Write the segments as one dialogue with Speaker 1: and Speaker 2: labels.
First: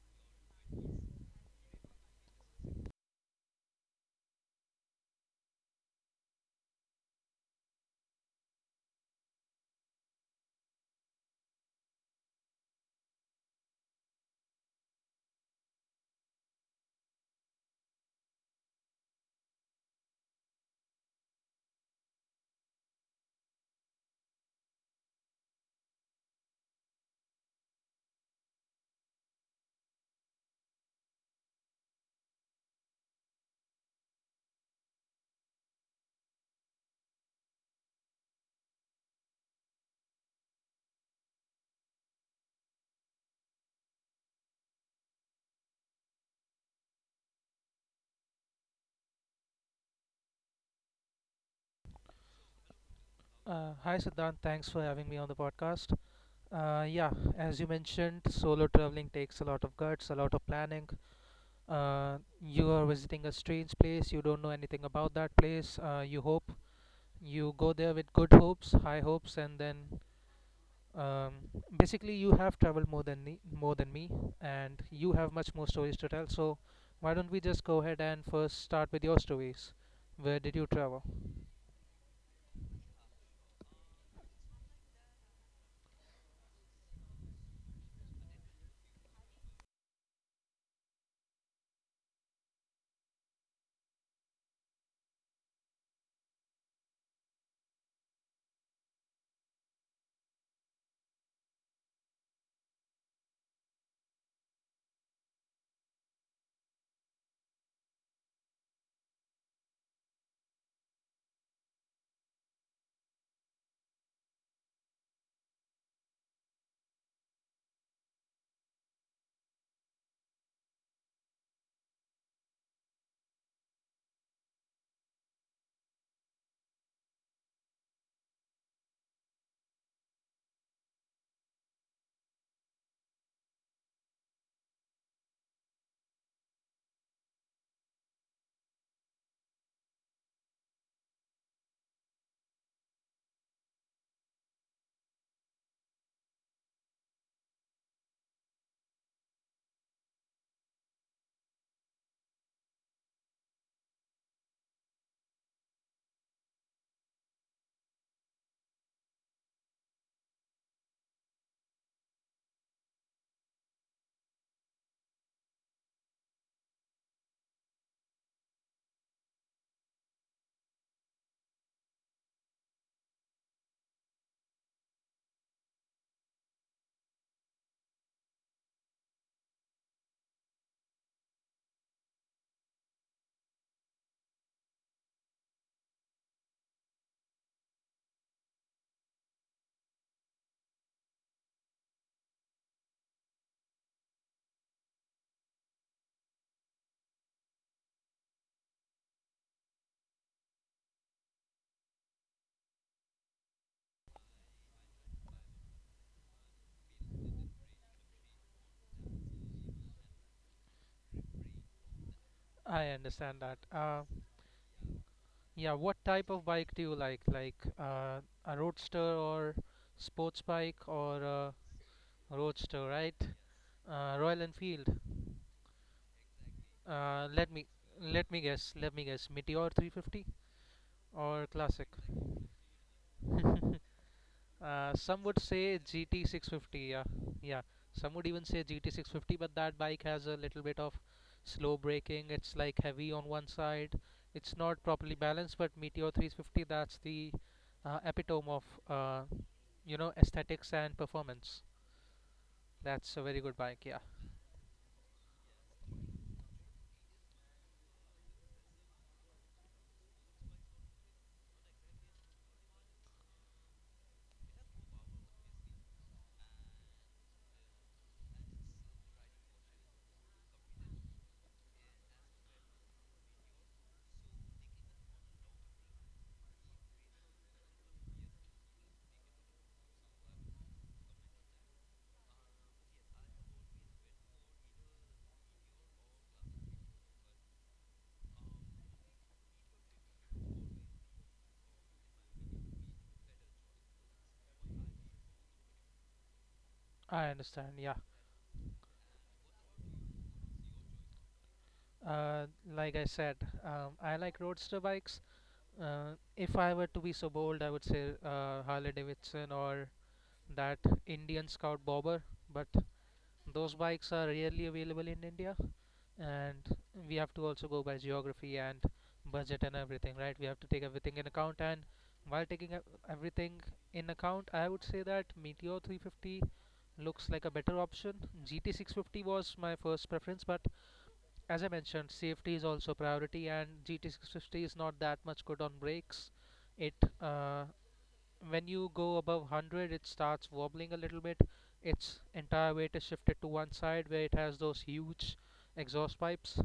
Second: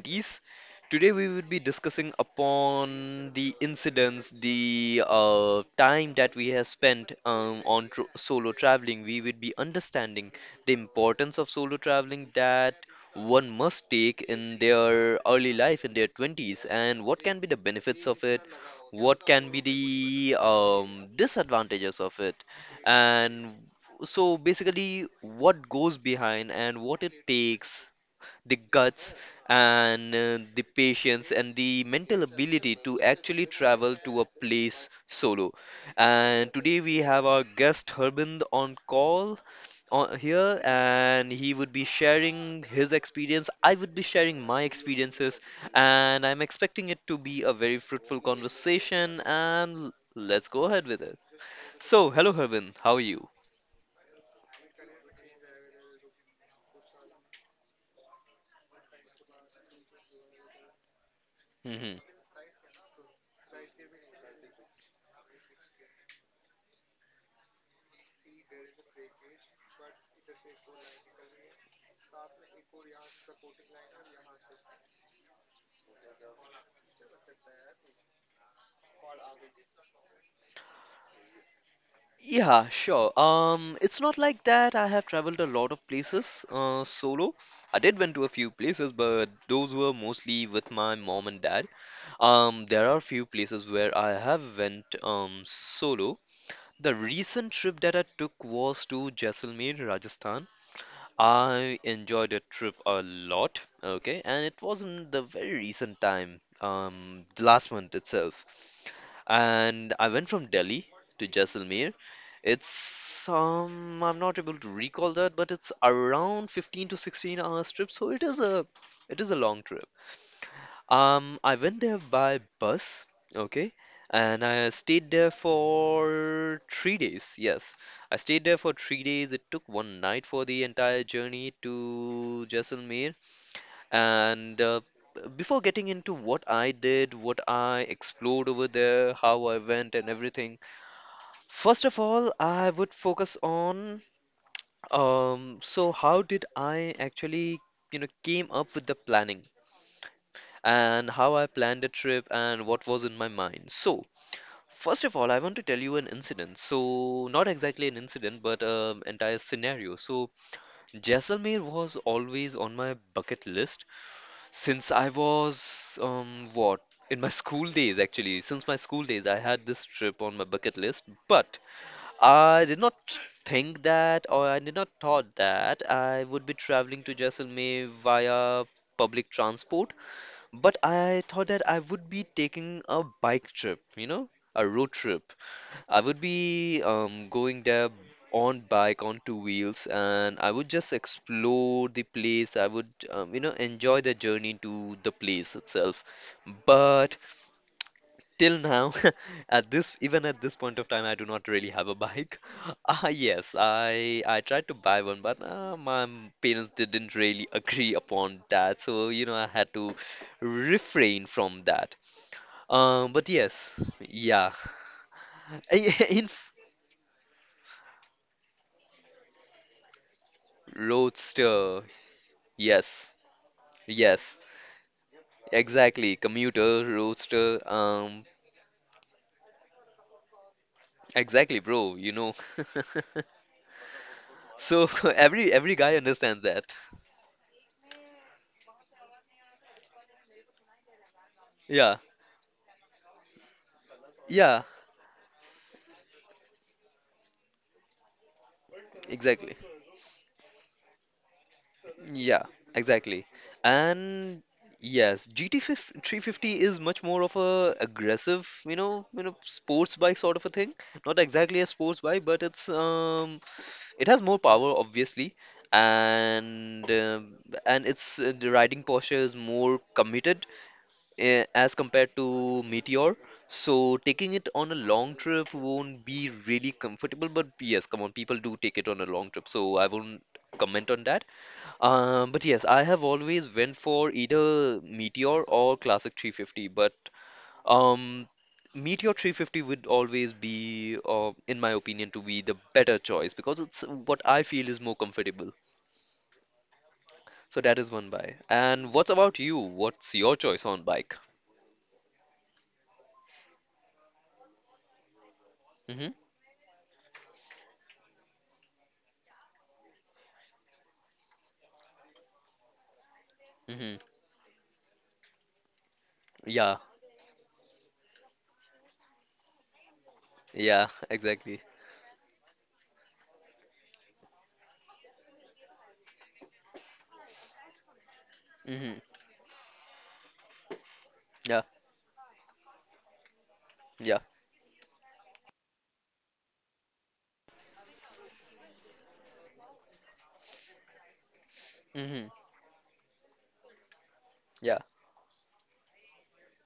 Speaker 1: 20s. Today, we will be discussing upon the incidents, the time that we have spent on tr solo traveling. We will be understanding the importance of solo traveling that one must take in their early life, in their 20s, and what can be the benefits of it, what can be the disadvantages of it and so basically, what goes behind and what it takes, the guts and the patience and the mental ability to actually travel to a place solo. And today we have our guest Harbin on call on here, and he would be sharing his experience. I would be sharing my experiences, and I'm expecting it to be a very fruitful conversation. And let's go ahead with it. So, hello Harbin, how are you?
Speaker 2: Hi, Siddhant. Thanks for having me on the podcast. Yeah, as you mentioned, solo traveling takes a lot of guts, a lot of planning.
Speaker 1: Mm-hmm.
Speaker 2: You are visiting a strange place, you don't know anything about that place. You hope you go there with good hopes, high hopes, and then um, basically you have traveled more than me, and you have much more stories to tell. So why don't we just go ahead and first start with your stories? Where did you travel?
Speaker 1: Yeah, sure. It's not like that. I have traveled a lot of places solo. I did went to a few places, but those were mostly with my mom and dad. There are few places where I have went solo. The recent trip that I took was to Jaisalmer, Rajasthan. I enjoyed a trip a lot, okay, and it was in the very recent time, the last month itself. And I went from Delhi to Jaisalmer. It's I'm not able to recall that, but it's around 15 to 16 hours trip, so it is a long trip. I went there by bus, okay, and I stayed there for 3 days. Yes, I stayed there for 3 days. It took 1 night for the entire journey to Jaisalmer. And before getting into what I did, what I explored over there, how I went, and everything, first of all, I would focus on how did I actually, you know, came up with the planning? And how I planned the trip and what was in my mind. So, first of all, I want to tell you an incident. So, not exactly an incident, but entire scenario. So, Jaisalmer was always on my bucket list since I was what in my school days actually. Since my school days, I had this trip on my bucket list, but I did not think that or I did not thought that I would be traveling to Jaisalmer via public transport, but I thought that I would be taking a bike trip, you know, a road trip. I would be going there on bike, on 2 wheels, and I would just explore the place. I would, you know, enjoy the journey to the place itself. But till now at this, even at this point of time, I do not really have a bike. Ah, yes, I tried to buy one, but my parents didn't really agree upon that, so you know I had to refrain from that.
Speaker 2: I
Speaker 1: um but
Speaker 2: understand that.
Speaker 1: yes yeah
Speaker 2: Yeah, what
Speaker 1: in
Speaker 2: type of
Speaker 1: f-
Speaker 2: bike do you like? Like a roadster or sports bike or a
Speaker 1: Roadster.
Speaker 2: roadster, right?
Speaker 1: Yes.
Speaker 2: Royal
Speaker 1: Yes,
Speaker 2: Enfield.
Speaker 1: exactly, commuter
Speaker 2: Uh, let me
Speaker 1: roadster.
Speaker 2: let me guess. Let me guess. Meteor 350 or
Speaker 1: Exactly,
Speaker 2: classic?
Speaker 1: bro, you know. So
Speaker 2: Some would
Speaker 1: every
Speaker 2: say
Speaker 1: every guy
Speaker 2: GT
Speaker 1: understands that.
Speaker 2: 650. Yeah, yeah. Some would even say GT 650, but that bike has a little bit of slow
Speaker 1: Yeah.
Speaker 2: braking. It's like heavy on one side. It's
Speaker 1: Yeah.
Speaker 2: not properly balanced. But Meteor 350, that's the epitome of
Speaker 1: Exactly.
Speaker 2: aesthetics and performance.
Speaker 1: Yeah,
Speaker 2: That's a
Speaker 1: exactly.
Speaker 2: very good bike. Yeah,
Speaker 1: And yes, GT 5 350 is much more of a aggressive, you know, sports bike sort of a thing. Not exactly a sports bike, but it has more power, obviously, and um and its the riding posture is more committed, as compared to Meteor. So taking it on a long trip won't be really comfortable, but yes, come on, people do take it on a long trip, so I won't comment on that. But yes, I have always went for either Meteor or Classic 350, but um, Meteor 350 would always be, in my opinion, to be the better choice because it's what I feel is more comfortable.
Speaker 2: I
Speaker 1: So
Speaker 2: understand.
Speaker 1: that is
Speaker 2: Yeah.
Speaker 1: one buy. And what about you? What's your choice on bike?
Speaker 2: uh, like I said, I like roadster bikes. uh,
Speaker 1: Hmm.
Speaker 2: if I were to be so bold, I would say Harley Davidson or that Indian Scout Bobber, but those
Speaker 1: Hmm.
Speaker 2: bikes are rarely available in India,
Speaker 1: Yeah,
Speaker 2: and we have to also go by geography and budget and everything, right? We have to take
Speaker 1: yeah,
Speaker 2: everything in
Speaker 1: exactly.
Speaker 2: account, and while taking everything in account, I would say that Meteor 350 looks like a better option. GT
Speaker 1: Hmm.
Speaker 2: 650 was my first preference, but
Speaker 1: Yeah,
Speaker 2: as I mentioned, safety is also priority, and GT
Speaker 1: yeah.
Speaker 2: 650 is not that much good on brakes. It uh, when you go above 100, it starts wobbling a little bit. Its
Speaker 1: Hmm.
Speaker 2: entire weight is shifted to one side where it has
Speaker 1: Yeah.
Speaker 2: those huge exhaust pipes.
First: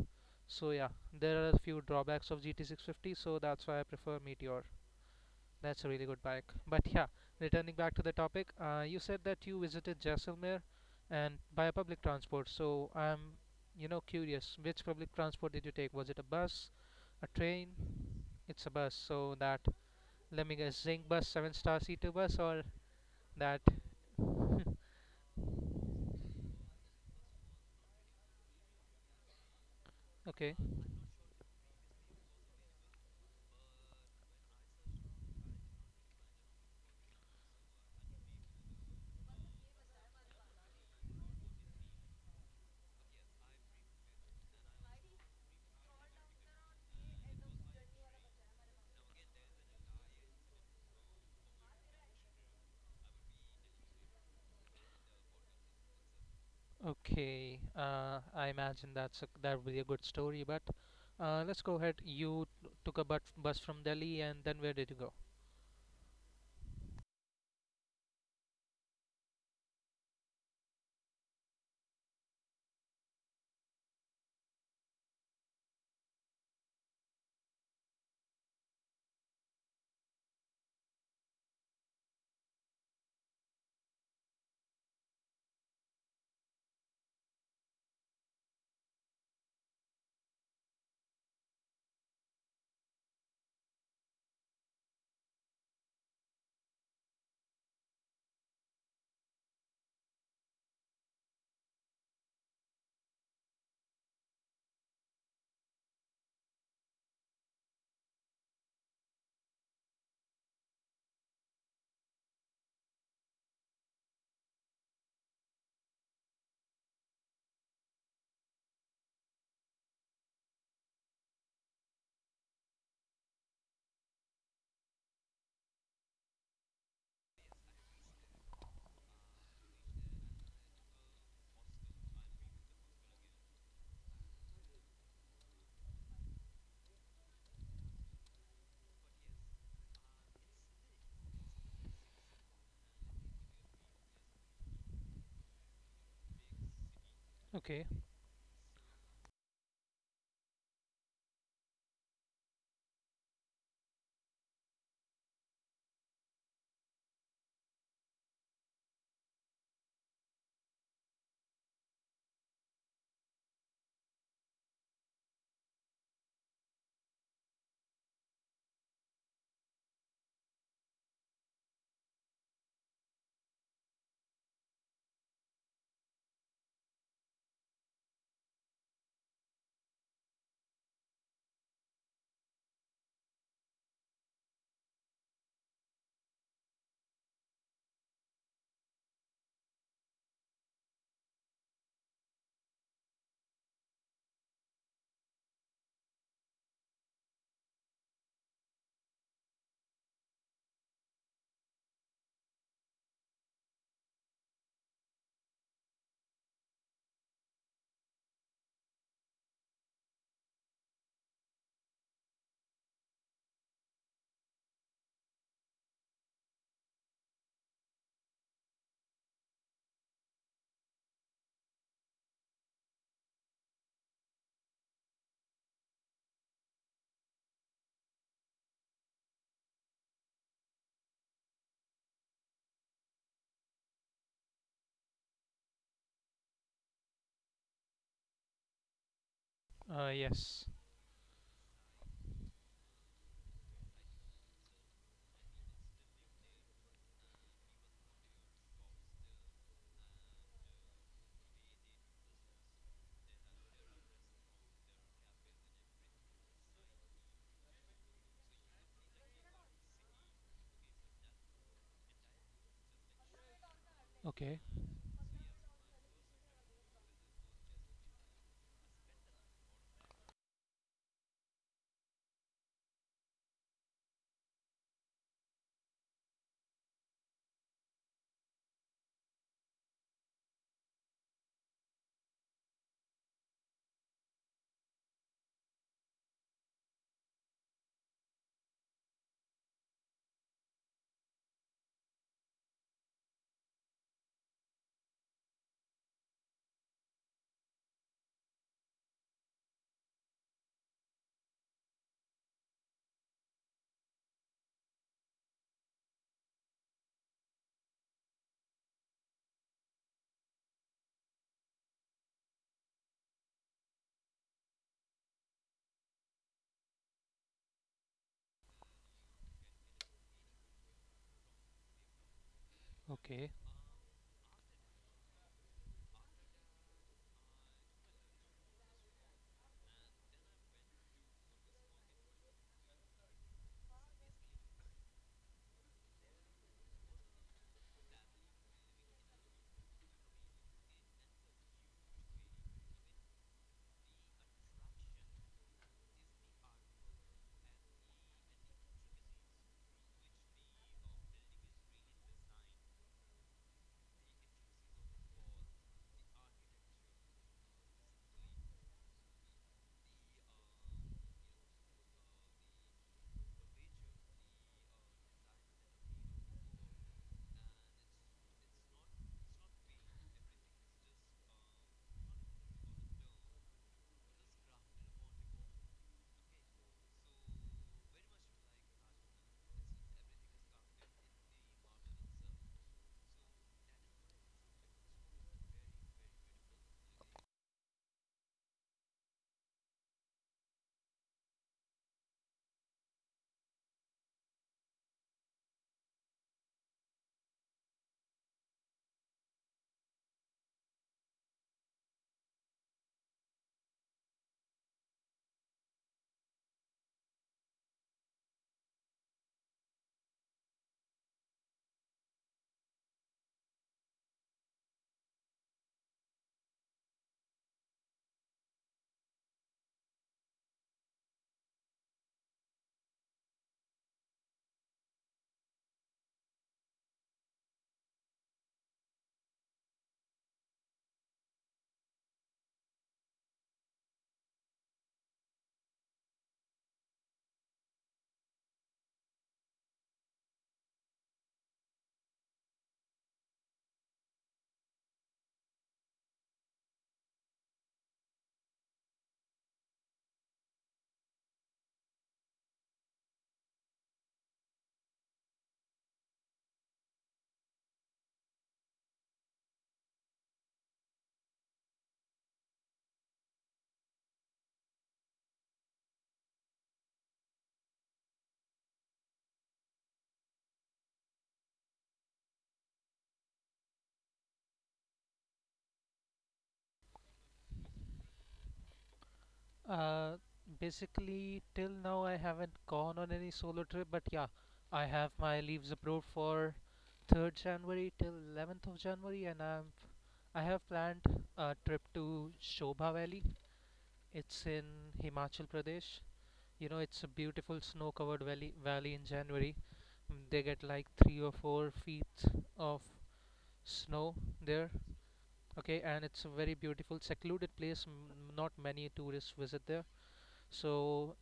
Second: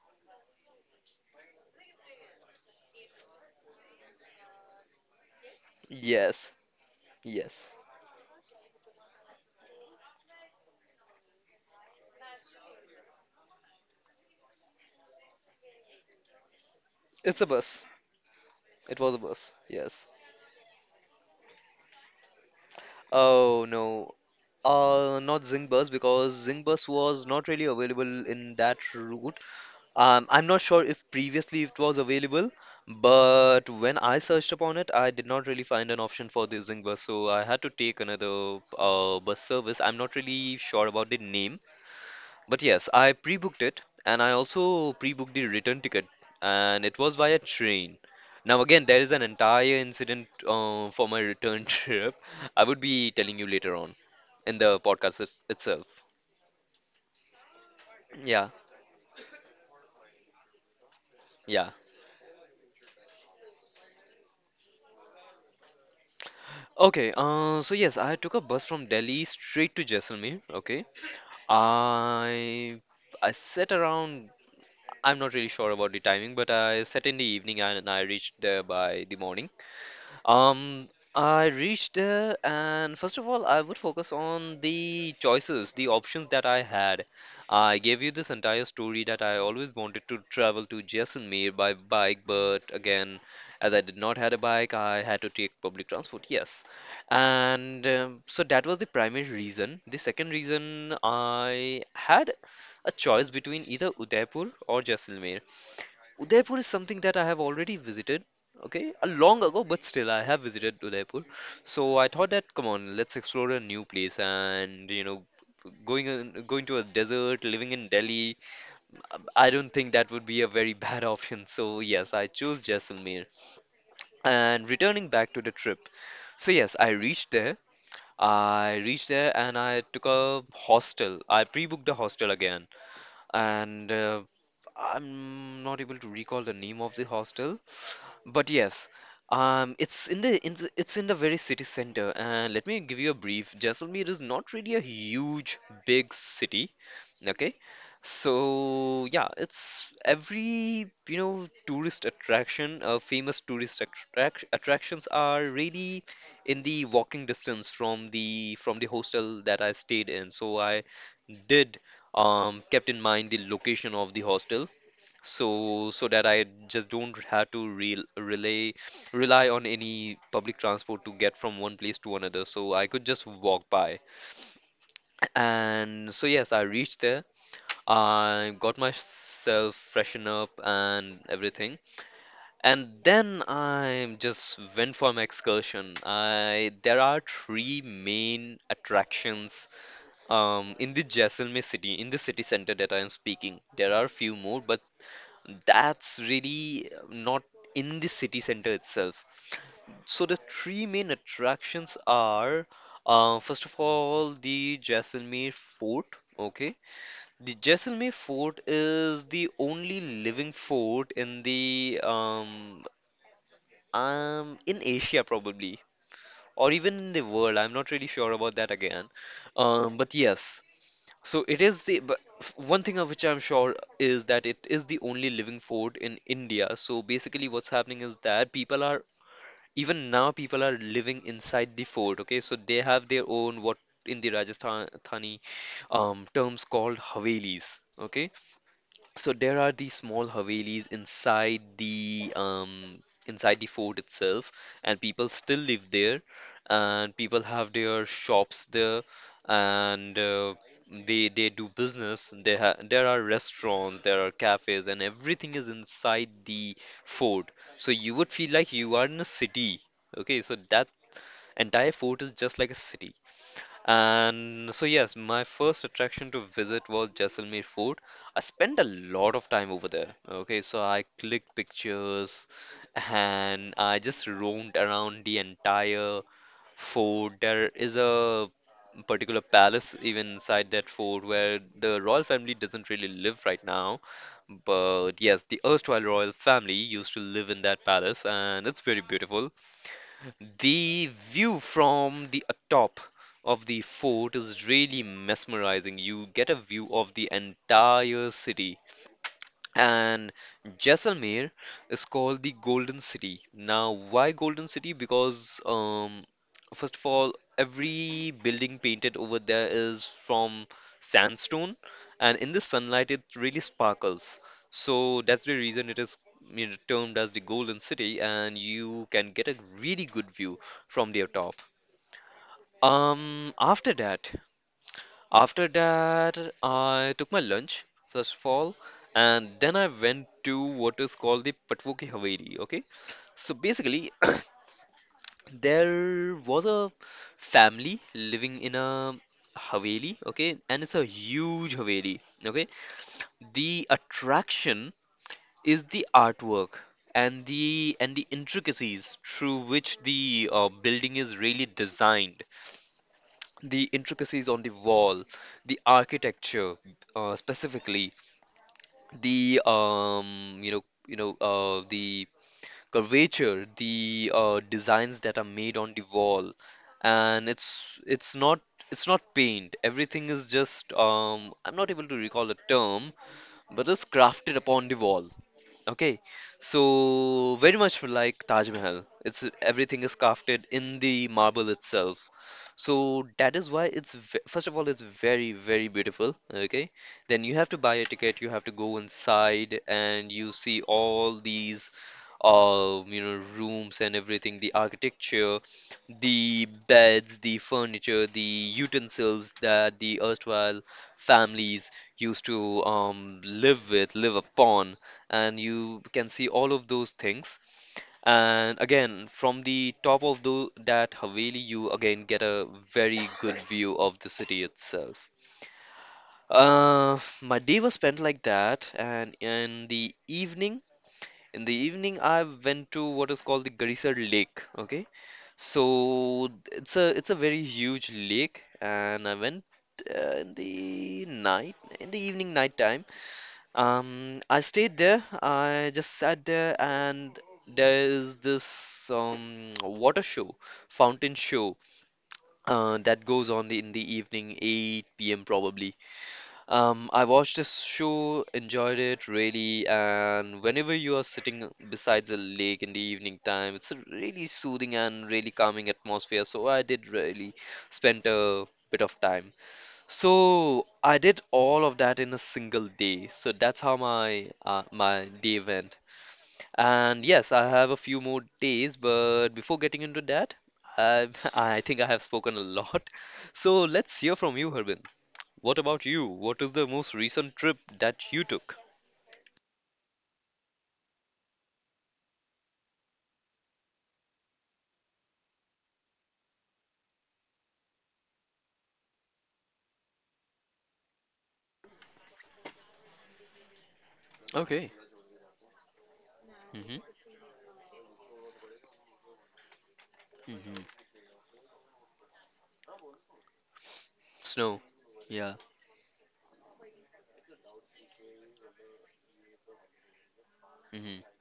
Speaker 2: So yeah, there are a few drawbacks of GT650, so that's why I prefer Meteor. That's a really good bike,
Speaker 1: Yes,
Speaker 2: but yeah.
Speaker 1: yes.
Speaker 2: Returning back to the topic, you said that you visited Jaisalmer and by public transport, so I'm curious which public transport did you take. Was it a bus, a
Speaker 1: It's a
Speaker 2: train?
Speaker 1: bus.
Speaker 2: It's a bus,
Speaker 1: It was a
Speaker 2: so
Speaker 1: bus.
Speaker 2: that.
Speaker 1: Yes.
Speaker 2: Let me guess. Zing Bus, seven star seater bus, or that?
Speaker 1: Oh no. Not Zing, because Zing was not really available in that route. I'm
Speaker 2: Okay,
Speaker 1: not sure if previously it was available, but when I searched upon it, I did not really find an option for the Zing, so I had to take another bus service. I'm not really sure about the name, but yes, I pre-booked it and I also pre-booked the return ticket, and it was via train. Now, again, there is an entire incident for my return trip. I would be telling you later on in the itself.
Speaker 2: okay.
Speaker 1: Yeah,
Speaker 2: I imagine that's a, that would be a good story. But let's
Speaker 1: yeah.
Speaker 2: go ahead. You took a bus from Delhi, and then where did you go?
Speaker 1: Okay, so yes, I took a bus from Delhi straight to Jaisalmer. Okay, I I set around. I'm not really sure about the timing, but I set in the evening and I reached there by the morning. Um, I reached there, and first of all, I would focus on the choices, the options that I had. I gave you this entire story that I always wanted to travel to Jaisalmer by bike, but again, as I did not had a bike, I had to take public transport. Yes, and so that was the primary reason. The second reason, I had a choice between either Udaipur or Jaisalmer. Udaipur is something that I have already visited, okay, a long ago, but still I have visited Udaipur. So I thought that, come on, let's explore a new place, and you know, going to a desert, living in Delhi, I don't think that would be a very bad option. So yes, I chose Jaisalmer. And returning back to the trip, so yes, I reached there. I reached there and I took a hostel. I pre-booked the hostel again, and I'm not able to recall the name of the hostel, but yes, it's in the it's in the very city center. And let me give you a brief. Jaisalmer is not really a huge, big city. Okay,
Speaker 2: Okay.
Speaker 1: so yeah, it's every, you know, tourist attraction, famous tourist attractions are really in the walking distance from the hostel that I stayed in. So I did kept in mind the location of the hostel, so that I just don't have to re relay rely on any public transport to get from one place to another. So I could just walk by. And so yes, I reached there. I got myself freshen up and everything. And then I just went for my excursion. I There are three main attractions in the Jaisalmer city, in the city center that I am speaking. There are a few more, but that's really not in the city center itself. So the three main attractions are first of all, the Jaisalmer Fort. Okay, the Jaisalmer Fort is the only living fort in the in Asia probably or even in the world. I'm not really sure about that again. But yes, so it is the one thing of which I'm sure is that it is the only living fort in India. So basically, what's happening is that people are even now people are living inside the fort. Okay, so they have their own, what in the Rajasthani terms called havelis. Okay, so there are these small
Speaker 2: Yes.
Speaker 1: Havelis inside the fort itself, and people still live there, and people have their shops there, and they do business. They ha There are restaurants, there are cafes, and everything is inside the fort. So you would feel like you are in a city. Okay, so that entire fort is just like a city.
Speaker 2: Okay,
Speaker 1: And so, yes, my first attraction to visit was Jaisalmer Fort. I spent a lot of time over there. Okay, so I clicked pictures and I just roamed around the entire fort. There is a particular palace even inside that fort where the royal family doesn't really live right now. But yes, the erstwhile royal family used to live in that palace and it's very beautiful. The view from the top of the fort is really mesmerizing. You get a view of the entire city, and Jaisalmer is called the Golden City. Now, why Golden City? Because, first of all, every building painted over there is from sandstone, and in the sunlight, it really sparkles. So that's the reason it is, you know, termed as the Golden City, and you can get a really good view from their top.
Speaker 2: okay.
Speaker 1: Um, after that, after that, I took my lunch, first of all, and then I went to what is called the Patvo ki Haveli. Okay, so basically, there was a family living in a Haveli, okay, and it's a huge Haveli, okay. The attraction is the artwork and the intricacies through which the building is really designed, the intricacies on the wall, the architecture specifically the you know the curvature, the designs that are made on the wall. And it's not, it's not paint. Everything is just I'm not able to recall the term, but it's crafted upon the wall. Okay, so very much like Taj Mahal. It's everything is crafted in the marble itself. So that is why it's ve first of all, it's very, very beautiful. Okay, then you have to buy a ticket. You have to go inside and you see all these, rooms and everything. The architecture, the beds, the furniture, the utensils that the erstwhile families used to live with, live upon, and you can see all of those things. And again, from the top of the, that Haveli, you again get a very good view of the city itself. My day was spent like that, and in the evening, I went to what is called the Garisar Lake. Okay, so it's a very huge lake, and I went in the night, in the evening night time. I stayed there. I just sat there, and there is this water show, fountain show, that goes on the, in the evening, 8 p.m. probably. I watched this show, enjoyed it really, and whenever you are sitting besides a lake in the evening time, it's a really soothing and really calming atmosphere. So I did really spend a bit of time. So I did all of that in a single day. So that's how my my day went. And yes, I have a few more days, but before getting into that, I I think I have spoken a lot. So let's hear from you, Harbin. What about you? What is the most recent trip that you took?
Speaker 2: uh, Basically, till now I haven't gone on any solo trip, but yeah, I have my leaves approved for 3rd January till 11th of January, and I have planned a trip to Shobha Valley. It's in
Speaker 1: Okay.
Speaker 2: Himachal Pradesh. You know,
Speaker 1: Hmm.
Speaker 2: it's a beautiful snow-covered valley in January. Mm, they
Speaker 1: Mm-hmm.
Speaker 2: get like 3 or 4 feet of snow
Speaker 1: Snow.
Speaker 2: there.
Speaker 1: Yeah.
Speaker 2: Okay, and it's a very beautiful, secluded place. Not many tourists visit there.
Speaker 1: Hmm.
Speaker 2: So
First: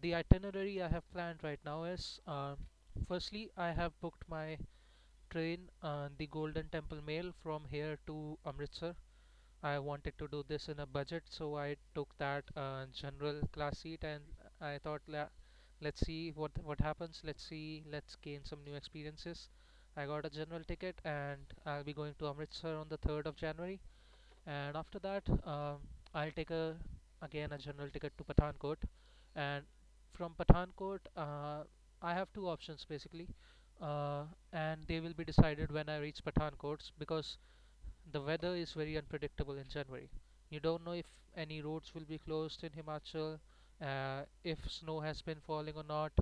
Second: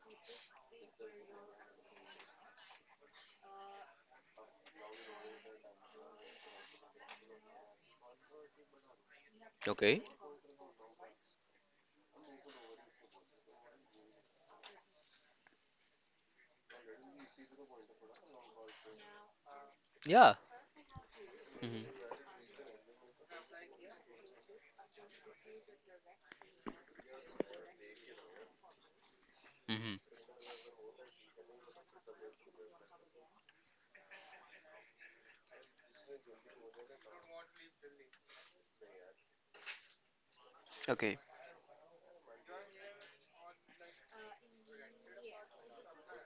Speaker 2: the itinerary I have planned right now is, uh, firstly, I have booked my train, the Golden Temple Mail from here to Amritsar. I
Speaker 1: Okay.
Speaker 2: wanted to do this in a budget, so I took that general class seat, and I thought, let's see what happens. Let's see, let's gain some new experiences. I got a
Speaker 1: Yeah.
Speaker 2: general ticket, and I'll be
Speaker 1: Hmm.
Speaker 2: going to Amritsar on the 3rd of January. And after that, I'll take a again a general ticket to Pathankot, and
Speaker 1: Hmm.
Speaker 2: from Pathankot, I have two options basically, uh, and they will be decided when I reach Pathankot because the weather is very unpredictable in January. You don't know if
Speaker 1: Okay.
Speaker 2: any roads will be closed in Himachal, if snow has been falling or not,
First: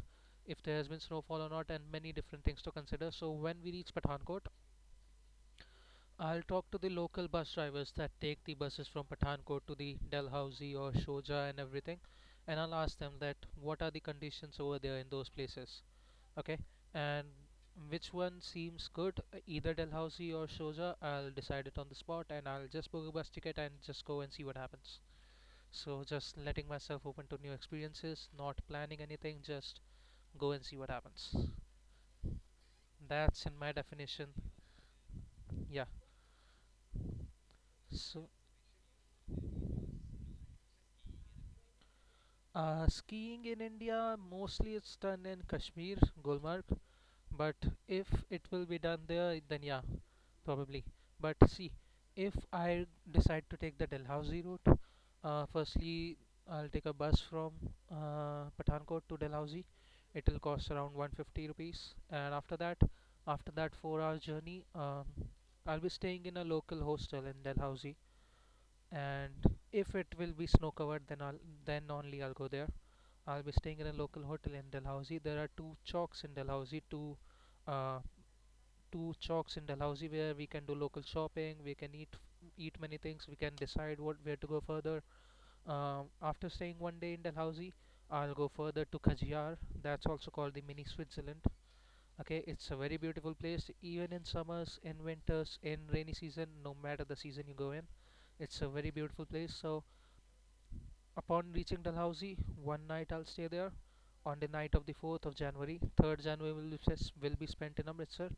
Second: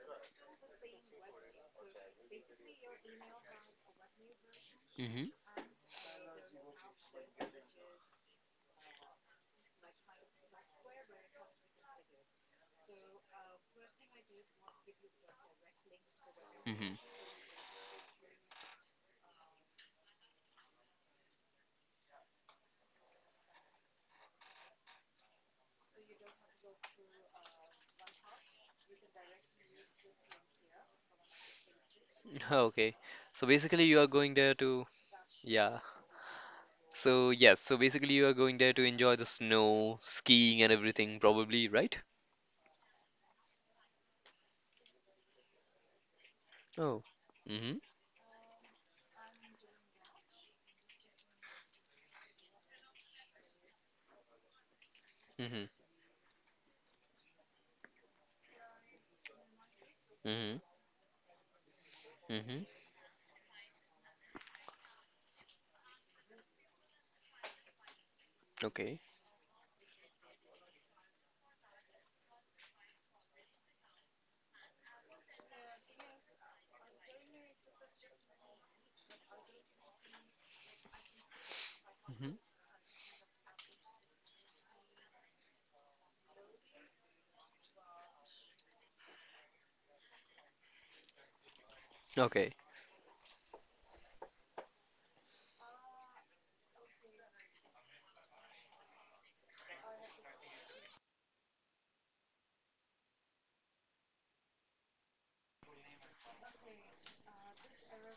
Speaker 2: if there has been snowfall or not, and many different things to consider. So when we reach Pathankot,
Speaker 1: Hmm.
Speaker 2: I'll talk to the local bus drivers that take the buses from Pathankot to the Dalhousie or Shoja and everything, and I'll ask them that what are the conditions over there in those places. Okay,
Speaker 1: Hmm.
Speaker 2: and which one seems good? Either Dalhousie or Soja, I'll decide it on the spot and I'll just book a bus ticket and just go and see what happens. So just letting myself open to new experiences, not planning anything, just go and see what happens.
Speaker 1: Okay. So
Speaker 2: That's in
Speaker 1: basically,
Speaker 2: my
Speaker 1: you are going there
Speaker 2: definition.
Speaker 1: to. Yeah.
Speaker 2: Yeah.
Speaker 1: So, yes, so basically you are
Speaker 2: So
Speaker 1: going there to enjoy the snow, skiing and everything probably, right?
Speaker 2: skiing in India, mostly it's done in Kashmir, Gulmarg.
Speaker 1: Oh.
Speaker 2: But
Speaker 1: Mm-hmm.
Speaker 2: if it will be done there, then yeah, probably. But see, if I decide to take the Dalhousie route,
Speaker 1: Mm-hmm.
Speaker 2: firstly, I'll take a bus from Pathankot to Dalhousie. It will cost
Speaker 1: Mm-hmm.
Speaker 2: around 150 rupees. And
Speaker 1: Mm-hmm.
Speaker 2: after that four-hour journey, I'll be staying in a local hostel in Dalhousie.
Speaker 1: Okay.
Speaker 2: And if it will be snow-covered, then I'll then only I'll go there. I'll be staying in a local hotel in Dalhousie. There are two chalks in Dalhousie, uh, two chalks in Dalhousie where we can do local shopping. We can eat
Speaker 1: Mm-hmm.
Speaker 2: many things. We can decide what where to go further. After staying one day in Dalhousie, I'll go further to Kajiyar. That's also called the mini Switzerland. Okay, it's
Speaker 1: Okay.
Speaker 2: a very beautiful place, even in summers, in winters, in rainy season, no matter the season you go in. It's a very beautiful place. So, upon reaching Dalhousie, one night I'll stay there. On the night of the 4th of January, 3rd January will be spent in Amritsar.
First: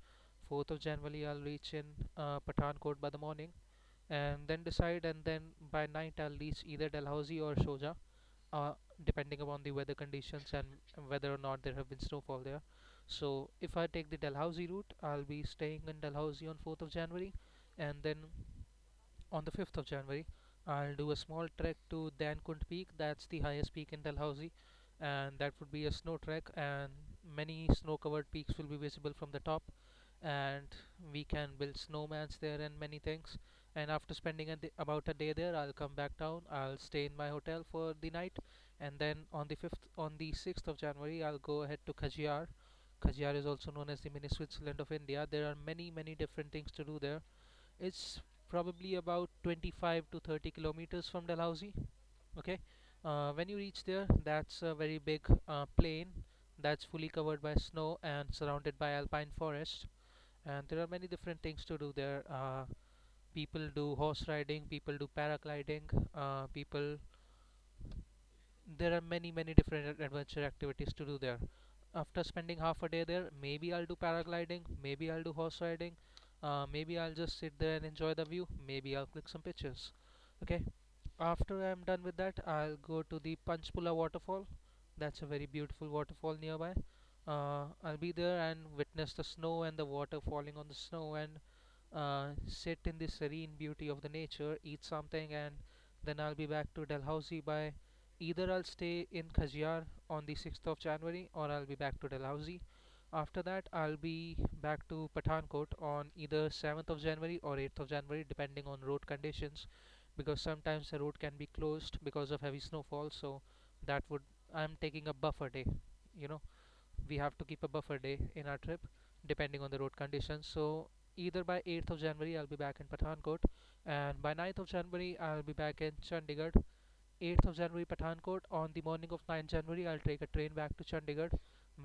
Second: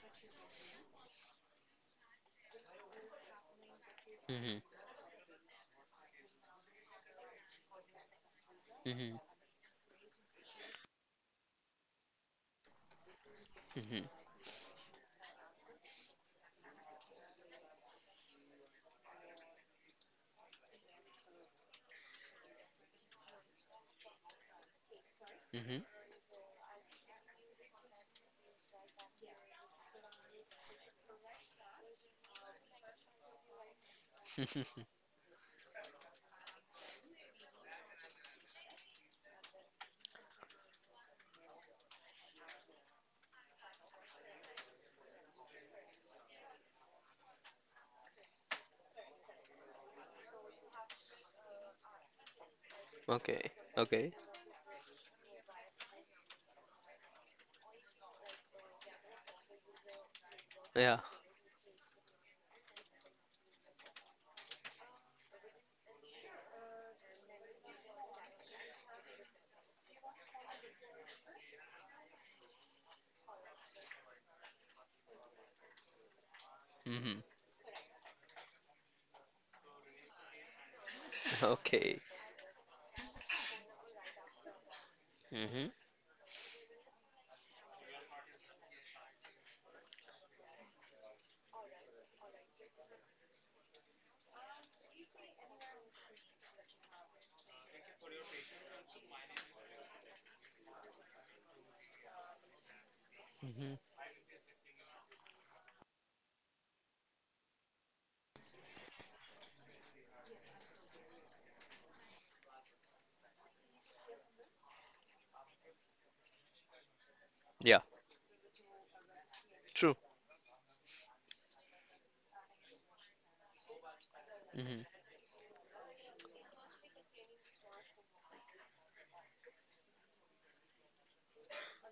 Speaker 2: 4th of January, I'll reach in Pathankot by the morning and
Speaker 1: Mm-hmm.
Speaker 2: then decide. And then by night, I'll reach either Dalhousie or Shoja, uh,
Speaker 1: Mm-hmm.
Speaker 2: depending upon the weather conditions and whether or not there have been snowfall there. So if I
Speaker 1: Mm-hmm.
Speaker 2: take the Dalhousie route, I'll be staying in Dalhousie on 4th of January, and then on the 5th of January. I'll do a small trek to Dankund Peak, that's the highest peak in Dalhousie, and that would
Speaker 1: Mm-hmm.
Speaker 2: be a snow trek. And many snow covered peaks will be visible from the top, and we can build snowmans there and many things. And after spending about a day there, I'll come back down. I'll stay in my hotel for the night, and then on the 6th of January, I'll go ahead to Khajiar. Khajiar is also known as the mini Switzerland of India. There are many, many different things to do there. It's probably about 25 to 30 kilometers from Dalhousie. Okay,
Speaker 1: Okay.
Speaker 2: when you reach there,
Speaker 1: Okay.
Speaker 2: that's a very big plain that's fully covered by snow and surrounded by alpine forest. And there are
Speaker 1: Yeah.
Speaker 2: many different things to do there. People do horse riding, people do paragliding, people there are many many different adventure activities to do there. After spending half a day there, maybe I'll do paragliding, maybe I'll do horse riding, maybe
Speaker 1: Mm-hmm.
Speaker 2: I'll just sit there and enjoy the view, maybe I'll click some pictures. Okay, after I'm
Speaker 1: Okay.
Speaker 2: done with that, I'll go to the Panchpula waterfall. That's a very
Speaker 1: Mm-hmm.
Speaker 2: beautiful waterfall nearby. I'll be there and witness the snow and the water falling on the snow and sit in the serene beauty of the nature, eat something, and then I'll be back to Dalhousie by either I'll stay in Khajiar on the 6th of January or I'll be back to Dalhousie. After
Speaker 1: Mm-hmm.
Speaker 2: that, I'll be back to Pathankot on either 7th of January or 8th of January, depending on road conditions because sometimes the road can be closed because of heavy snowfall. So that would, I'm taking a buffer day, you know, we have to keep a
Speaker 1: Yeah.
Speaker 2: buffer day in our trip depending on the
Speaker 1: True.
Speaker 2: road conditions. So either by 8th of January I'll be back in Pathankot, and by ninth of
Speaker 1: Mm-hmm.
Speaker 2: january I'll be back in Chandigarh. 8th of January Pathankot, on the morning of ninth January I'll take a train back to Chandigarh,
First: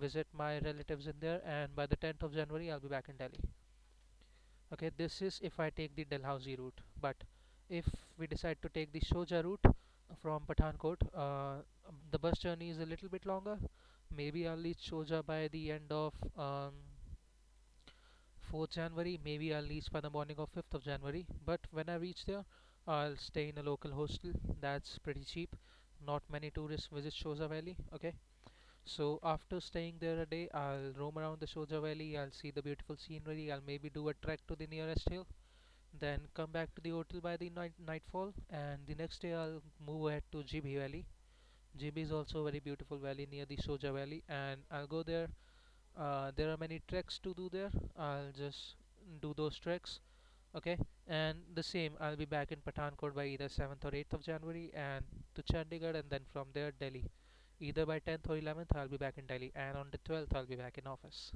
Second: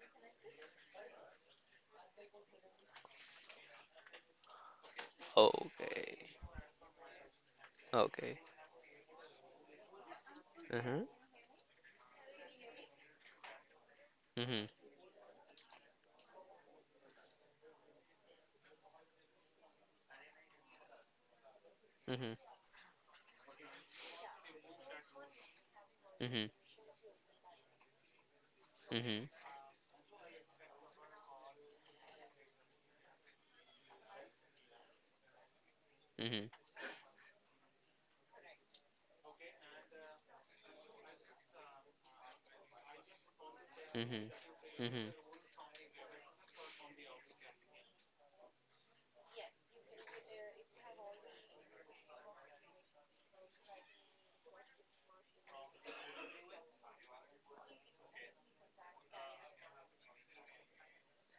Speaker 2: visit my relatives in there, and by the 10th of January I'll be back in Delhi. Okay, this is if I take the
Speaker 1: Okay.
Speaker 2: Dalhousie route, but if we
Speaker 1: Okay.
Speaker 2: decide to take the Shoja route, from Pathankot,
Speaker 1: Uh-huh.
Speaker 2: the bus journey is a little bit longer. Maybe I'll
Speaker 1: Mm-hmm.
Speaker 2: reach Shoja by the end of 4th January. Maybe I'll reach by the morning of 5th of January, but when I reach
Speaker 1: Mm-hmm.
Speaker 2: there, I'll stay in a local hostel. That's pretty cheap. Not
Speaker 1: Mm-hmm.
Speaker 2: many tourists visit Shoja Valley. Okay, so
Speaker 1: Mm-hmm.
Speaker 2: after staying there a day, I'll roam around the Shoja Valley. I'll see the beautiful scenery. I'll maybe do a trek to the nearest hill, then
Speaker 1: Mm-hmm.
Speaker 2: come back to the hotel by the nightfall. And the next day I'll move ahead to GB Valley. GB is also a very beautiful valley near the Soja Valley, and
Speaker 1: Mm-hmm.
Speaker 2: I'll go
Speaker 1: Mm-hmm.
Speaker 2: there. There are many treks to do there. I'll just do those treks. Okay, and the same, I'll be back in Pathankot by either 7th or 8th of January, and to Chandigarh and then from there Delhi. Either by 10th or 11th I'll be back in Delhi, and on the 12th I'll be back in office.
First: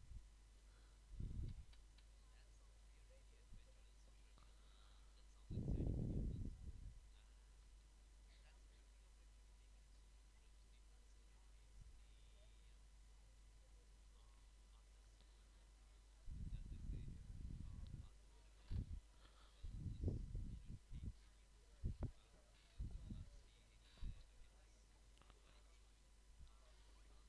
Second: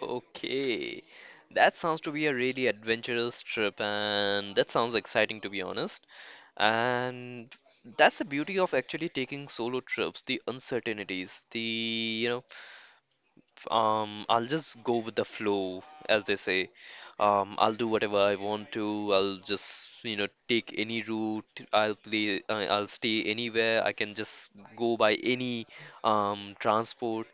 Speaker 1: Okay, that sounds to be a really adventurous trip, and that sounds exciting to be honest. And that's the beauty of actually taking solo trips, the uncertainties, the you know, f- I'll just go with the flow, as they say. I'll do whatever I want to. I'll just take any route. I'll play. I'll stay anywhere. I can just go by any transport.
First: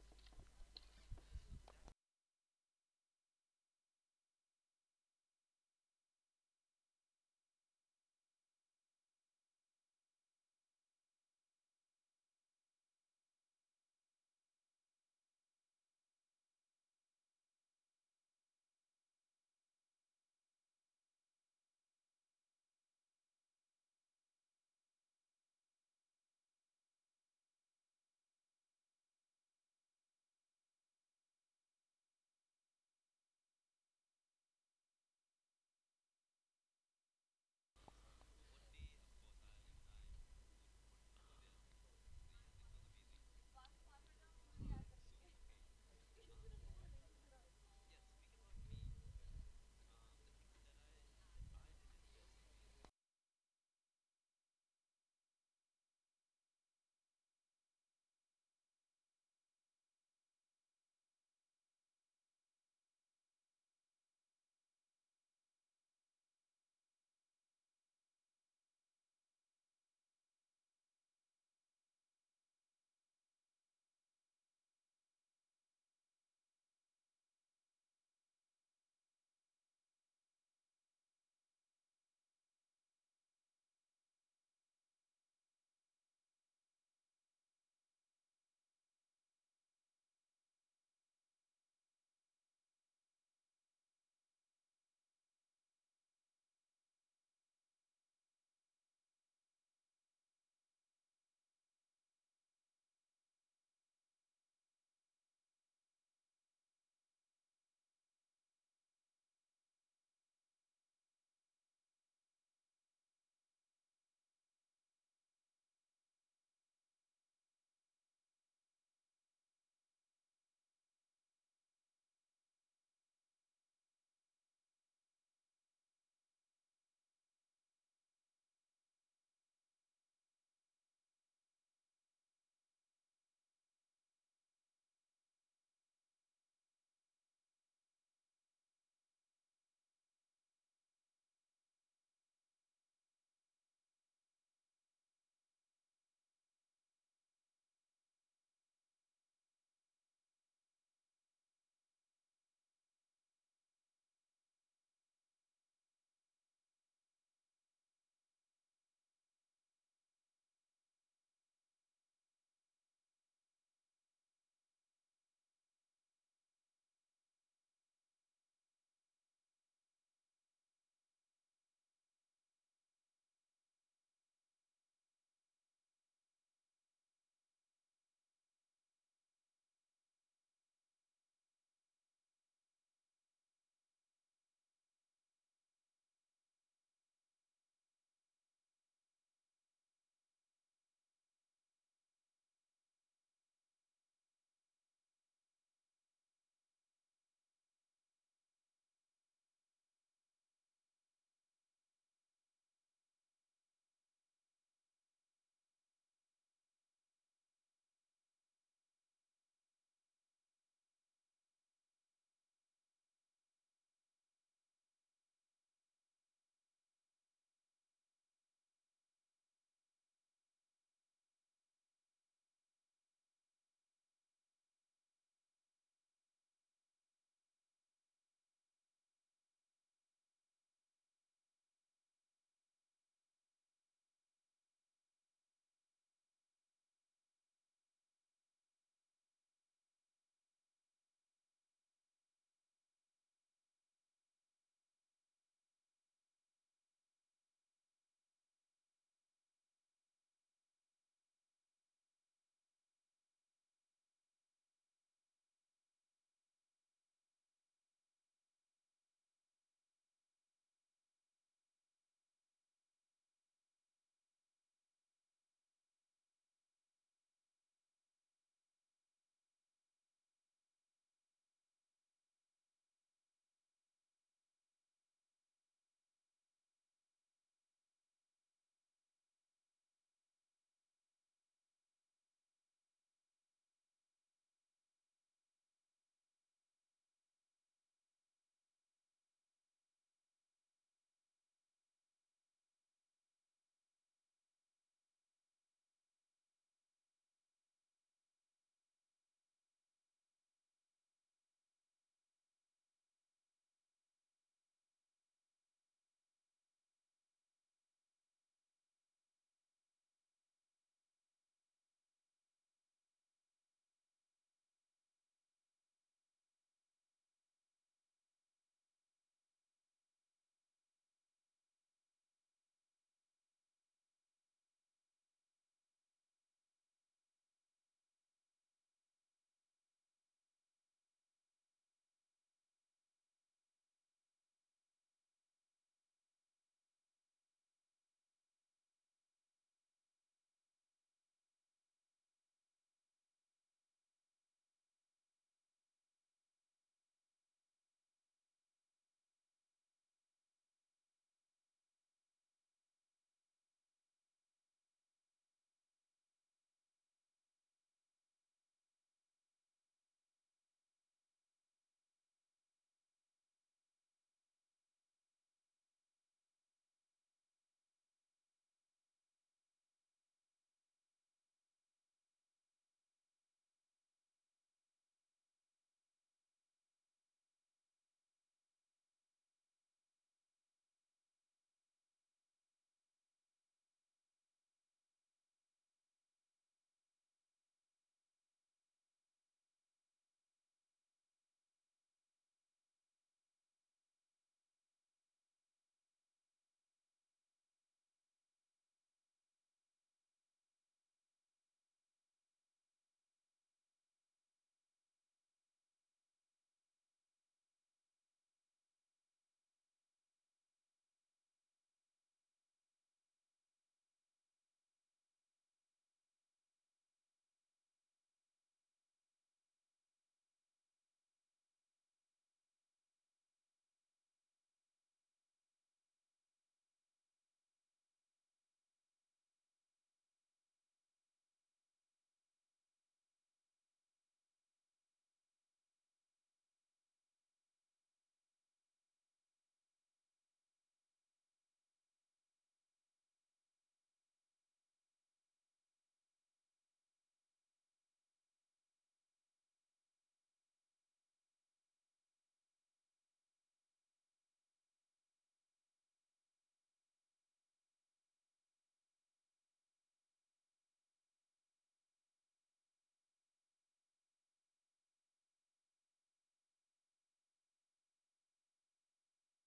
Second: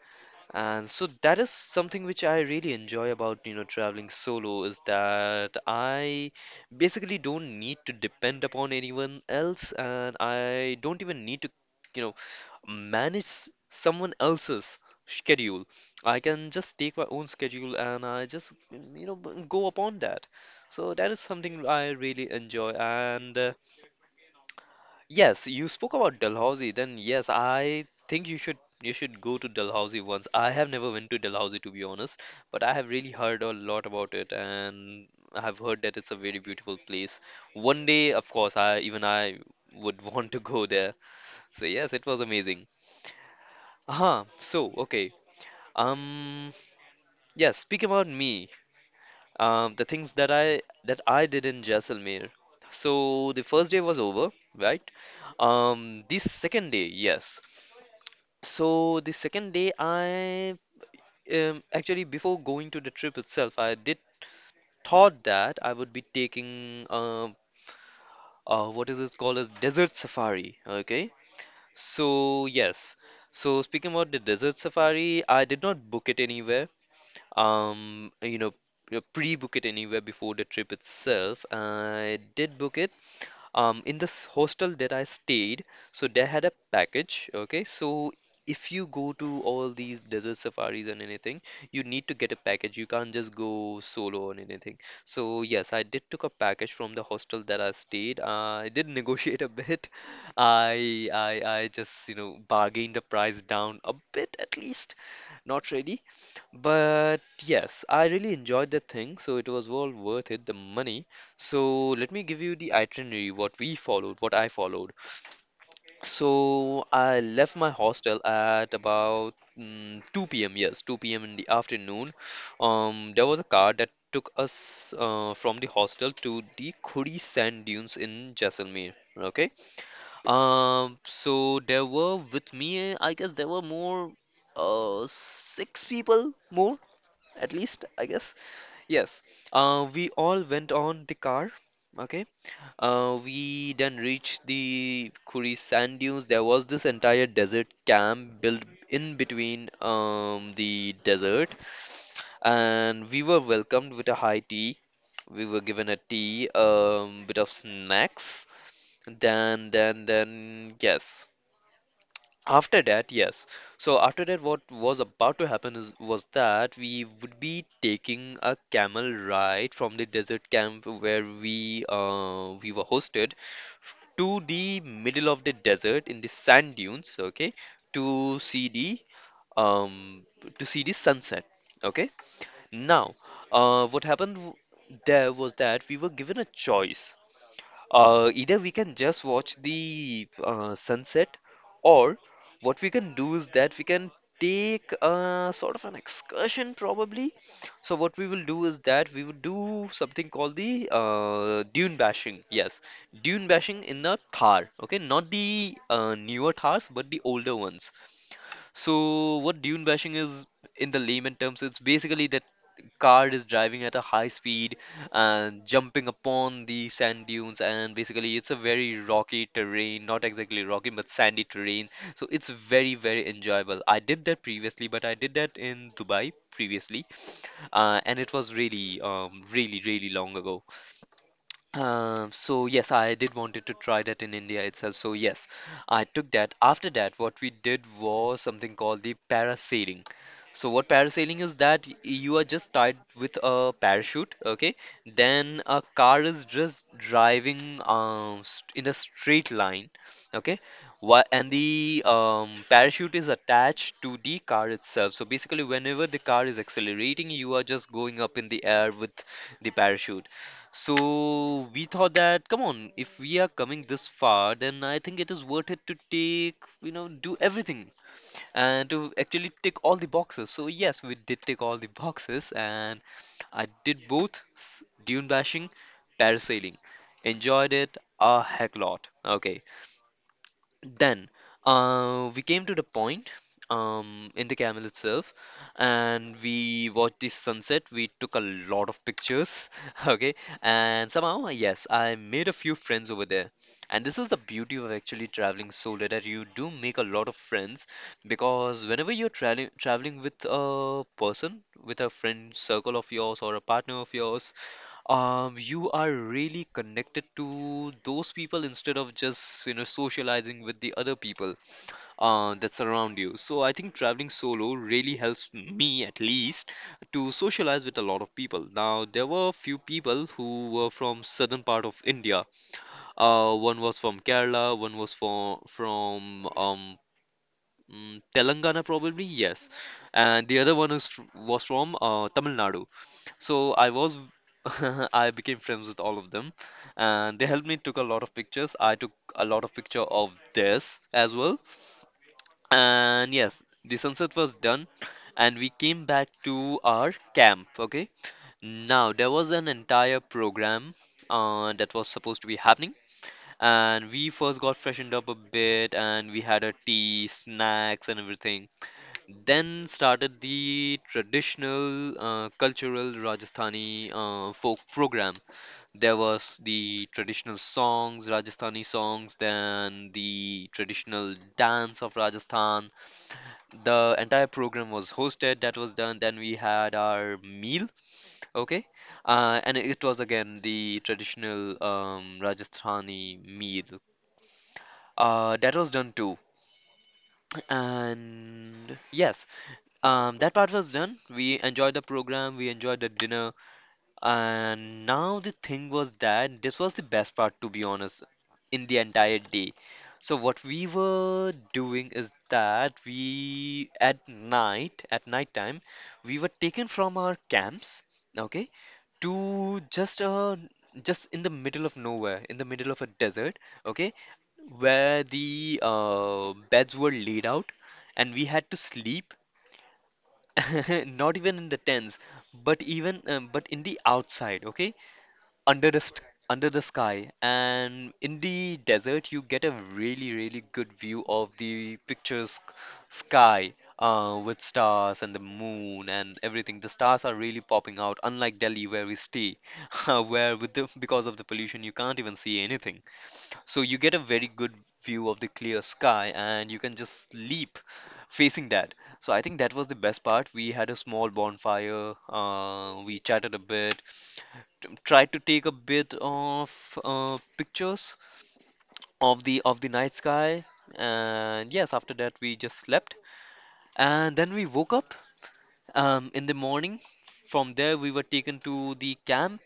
Speaker 1: And so that is something which I really enjoy about, you know, traveling solo, is that I basically don't need to depend upon anyone else, and I don't even need to, you know, manage someone else's schedule. I can just take my own schedule and I just, you know, go upon that. So that is something I really enjoy. And yes, you spoke about Dalhousie. Then yes, I think you should go to Dalhousie once. I have never went to Dalhousie to be honest, but I have really heard a lot about it, and I have heard that it's a very beautiful place. One day, of course, I would want to go there. So yes, it was amazing. Aha, so okay. Um, yeah, speaking about me, the things that I did in Jaisalmer. So the first day was over, right? The second day, yes. So the second day, I actually before going to the trip itself, I did thought that I would be taking what is it called as desert safari. Okay, so yes, so speaking about the desert safari, I did not book it anywhere. Um, you know, pre-book it anywhere before the trip itself. I did book it in this hostel that I stayed, so they had a package. Okay, so if you go to all these desert safaris and anything, you need to get a package. You can't just go solo on anything. So yes, I did took a package from the hostel that I stayed. I did negotiate a bit. I just you know bargained the price down a bit at least. Not really. But yes, I really enjoyed the thing, so it was all worth it, the money. So let me give you the itinerary, what we followed, what I followed. So I left my hostel at about 2 p.m. Yes, 2 p.m. in the afternoon. There was a car that took us from the hostel to the Khudi sand dunes in Jaisalmer. Okay. So there were with me, I guess there were more, six people more at least, I guess. Yes. We all went on the car. Okay. We then reached the Kuri sand dunes. There was this entire desert camp built in between the desert, and we were welcomed with a high tea. We were given a tea, bit of snacks. Yes. After that, yes. So after that, what was about to happen is was that we would be taking a camel ride from the desert camp where we were hosted to the middle of the desert in the sand dunes, okay, to see the um to see the sunset, okay. Now, what happened there was that we were given a choice, either we can just watch the sunset, or what we can do is that we can take a sort of an excursion probably. So what we will do is that we will do something called the dune bashing. Yes, dune bashing in the Thar. Okay, not the newer Thars, but the older ones. So, what dune bashing is, in the layman terms, it's basically that car is driving at a high speed and jumping upon the sand dunes, and basically it's a very rocky terrain, not exactly rocky, but sandy terrain. So it's very, very enjoyable. I did that previously, but I did that in Dubai previously, and it was really, really, really long ago. So yes, I did wanted to try that in India itself. So yes, I took that. After that, what we did was something called the parasailing. So what parasailing is that you are just tied with a parachute, okay? Then a car is just driving st in a straight line, okay? Wha and the parachute is attached to the car itself. So basically, whenever the car is accelerating, you are just going up in the air with the parachute. So we thought that, come on, if we are coming this far, then I think it is worth it to take, you know, do everything and to actually tick all the boxes. So yes, we did tick all the boxes and I did both dune bashing, parasailing. Enjoyed it a heck lot. Okay. Then we came to the point in the camel itself, and we watched the sunset. We took a lot of pictures, okay? And somehow, yes, I made a few friends over there. And this is the beauty of actually traveling solo, that you do make a lot of friends, because whenever you're traveling with a person, with a friend circle of yours or a partner of yours, you are really connected to those people instead of just, you know, socializing with the other people that surround you. So I think traveling solo really helps me at least to socialize with a lot of people. Now, there were a few people who were from southern part of India. One was from Kerala, one was from Telangana probably, yes. And the other one is, was from Tamil Nadu. So I was, I became friends with all of them, and they helped me took a lot of pictures. I took a lot of picture of theirs as well. And yes, the sunset was done, and we came back to our camp. Okay. Now there was an entire program that was supposed to be happening, and we first got freshened up a bit, and we had a tea, snacks, and everything. Then started the traditional cultural Rajasthani folk program. There was the traditional songs, Rajasthani songs, then the traditional dance of Rajasthan. The entire program was hosted, that was done. Then we had our meal, okay? And it was again the traditional Rajasthani meal. That was done too. And yes, that part was done. We enjoyed the program, we enjoyed the dinner, and now the thing was that this was the best part, to be honest, in the entire day. So what we were doing is that we at night time, we were taken from our camps, okay, to just in the middle of nowhere, in the middle of a desert, okay, where the beds were laid out, and we had to sleep. Not even in the tents, but even but in the outside, okay? Under the st Under the sky, and in the desert, you get a really really good view of the picture's sky with stars and the moon and everything. The stars are really popping out, unlike Delhi where we stay, where with the because of the pollution you can't even see anything. So you get a very good view of the clear sky and you can just leap facing that. So I think that was the best part. We had a small bonfire, we chatted a bit, tried to take a bit of pictures of the night sky. And yes, after that we just slept and then we woke up in the morning. From there we were taken to the camp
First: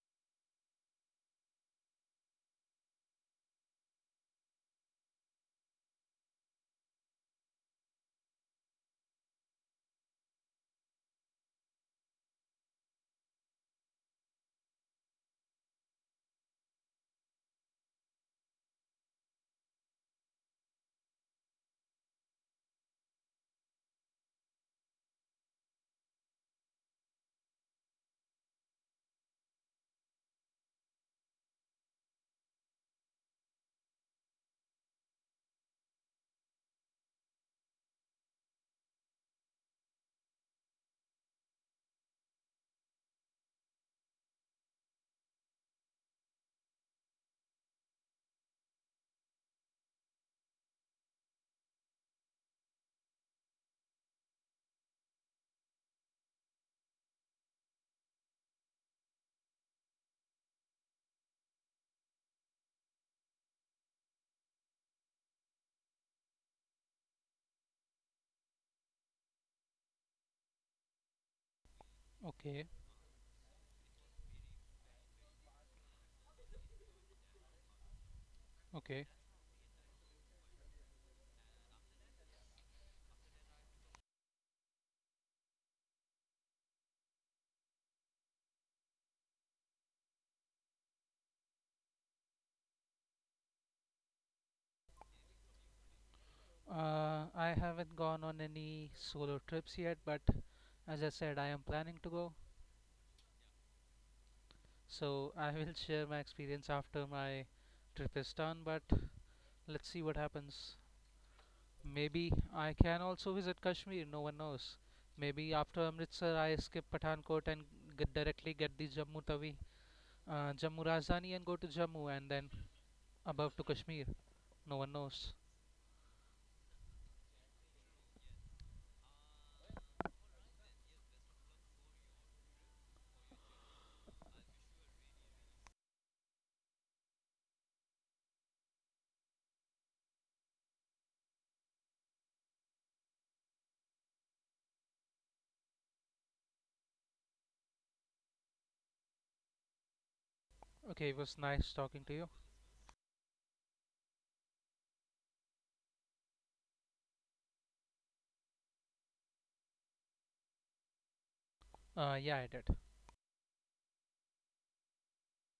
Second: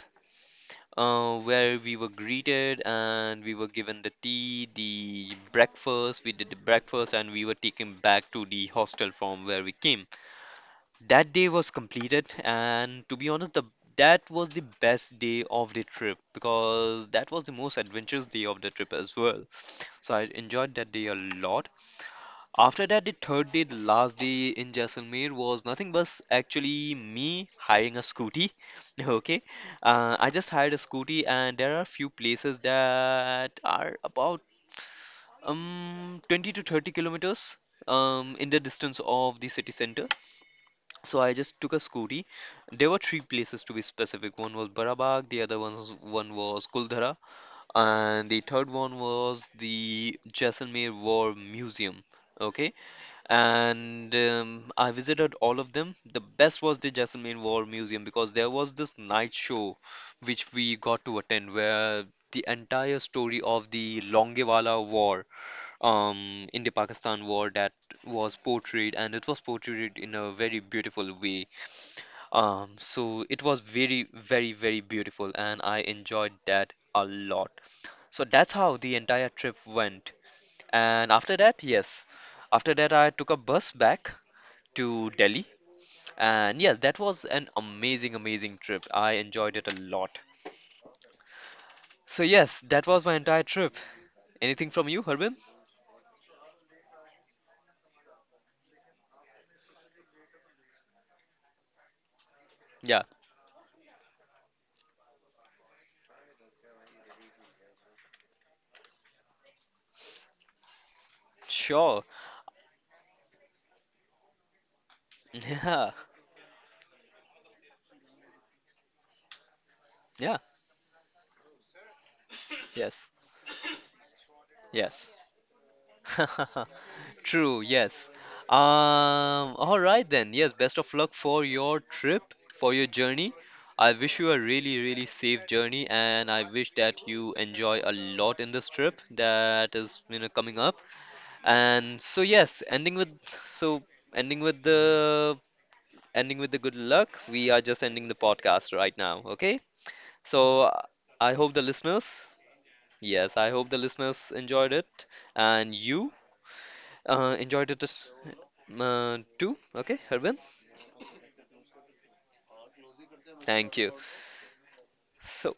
Speaker 1: where we were greeted and we were given the tea, the breakfast. We did the breakfast and we were taken back to the hostel from where we came. That day was completed, and to be honest, the that was the best day of the trip because that was the most adventurous day of the trip as well. So I enjoyed that day a lot. After that, the third day, the last day in Jaisalmer was nothing but actually me hiring a scooty. Okay, I just hired a scooty, and there are few places that are about 20 to 30 kilometers in the distance of the city center. So I just took a scooty. There were three places to be specific. One was Barabag, the other one was Kuldhara, and the third one was the Jaisalmer War Museum. Okay, and I visited all of them. The best was the Jaisalmer War Museum because there was this night show which we got to attend where the entire story of the Longewala War, in the Pakistan War that was portrayed, and it was portrayed in a very beautiful way.
Speaker 2: Okay,
Speaker 1: So it was very, very, very beautiful and I enjoyed that a lot. So that's how the
Speaker 2: okay.
Speaker 1: entire trip went. And after that, yes, after that I took a bus back to Delhi. And yes, that was an amazing, amazing trip. I enjoyed it a lot. So, yes, that was my entire trip. Anything from you, Harbin?
Speaker 2: I haven't gone on any solo trips yet, but as I said, I am planning to go,
Speaker 1: Yeah,
Speaker 2: so I will share my experience after my trip is done. But let's see what happens.
Speaker 1: sure.
Speaker 2: Maybe I can also visit Kashmir. No one knows. Maybe after Amritsar, I skip Pathankot and get directly get the Jammu Tawi,
Speaker 1: Yeah, yeah,
Speaker 2: Jammu Rajdhani, and go to Jammu and then
Speaker 1: yes,
Speaker 2: above to Kashmir. No one
Speaker 1: yes.
Speaker 2: knows.
Speaker 1: True, yes. Um, all right then. Yes, best of luck for your trip, for your journey. I wish you a really, really safe journey, and I wish that you enjoy a lot in this trip that is, you know, coming up. And so yes, so ending with the ending with the good luck, we are just ending the podcast right now, okay? So
Speaker 2: Okay, it was
Speaker 1: I hope the
Speaker 2: nice talking to you.
Speaker 1: listeners, yes, I hope the listeners enjoyed it and you enjoyed it too, okay, Harbin?
Speaker 2: Yeah, I did.
Speaker 1: Thank you. So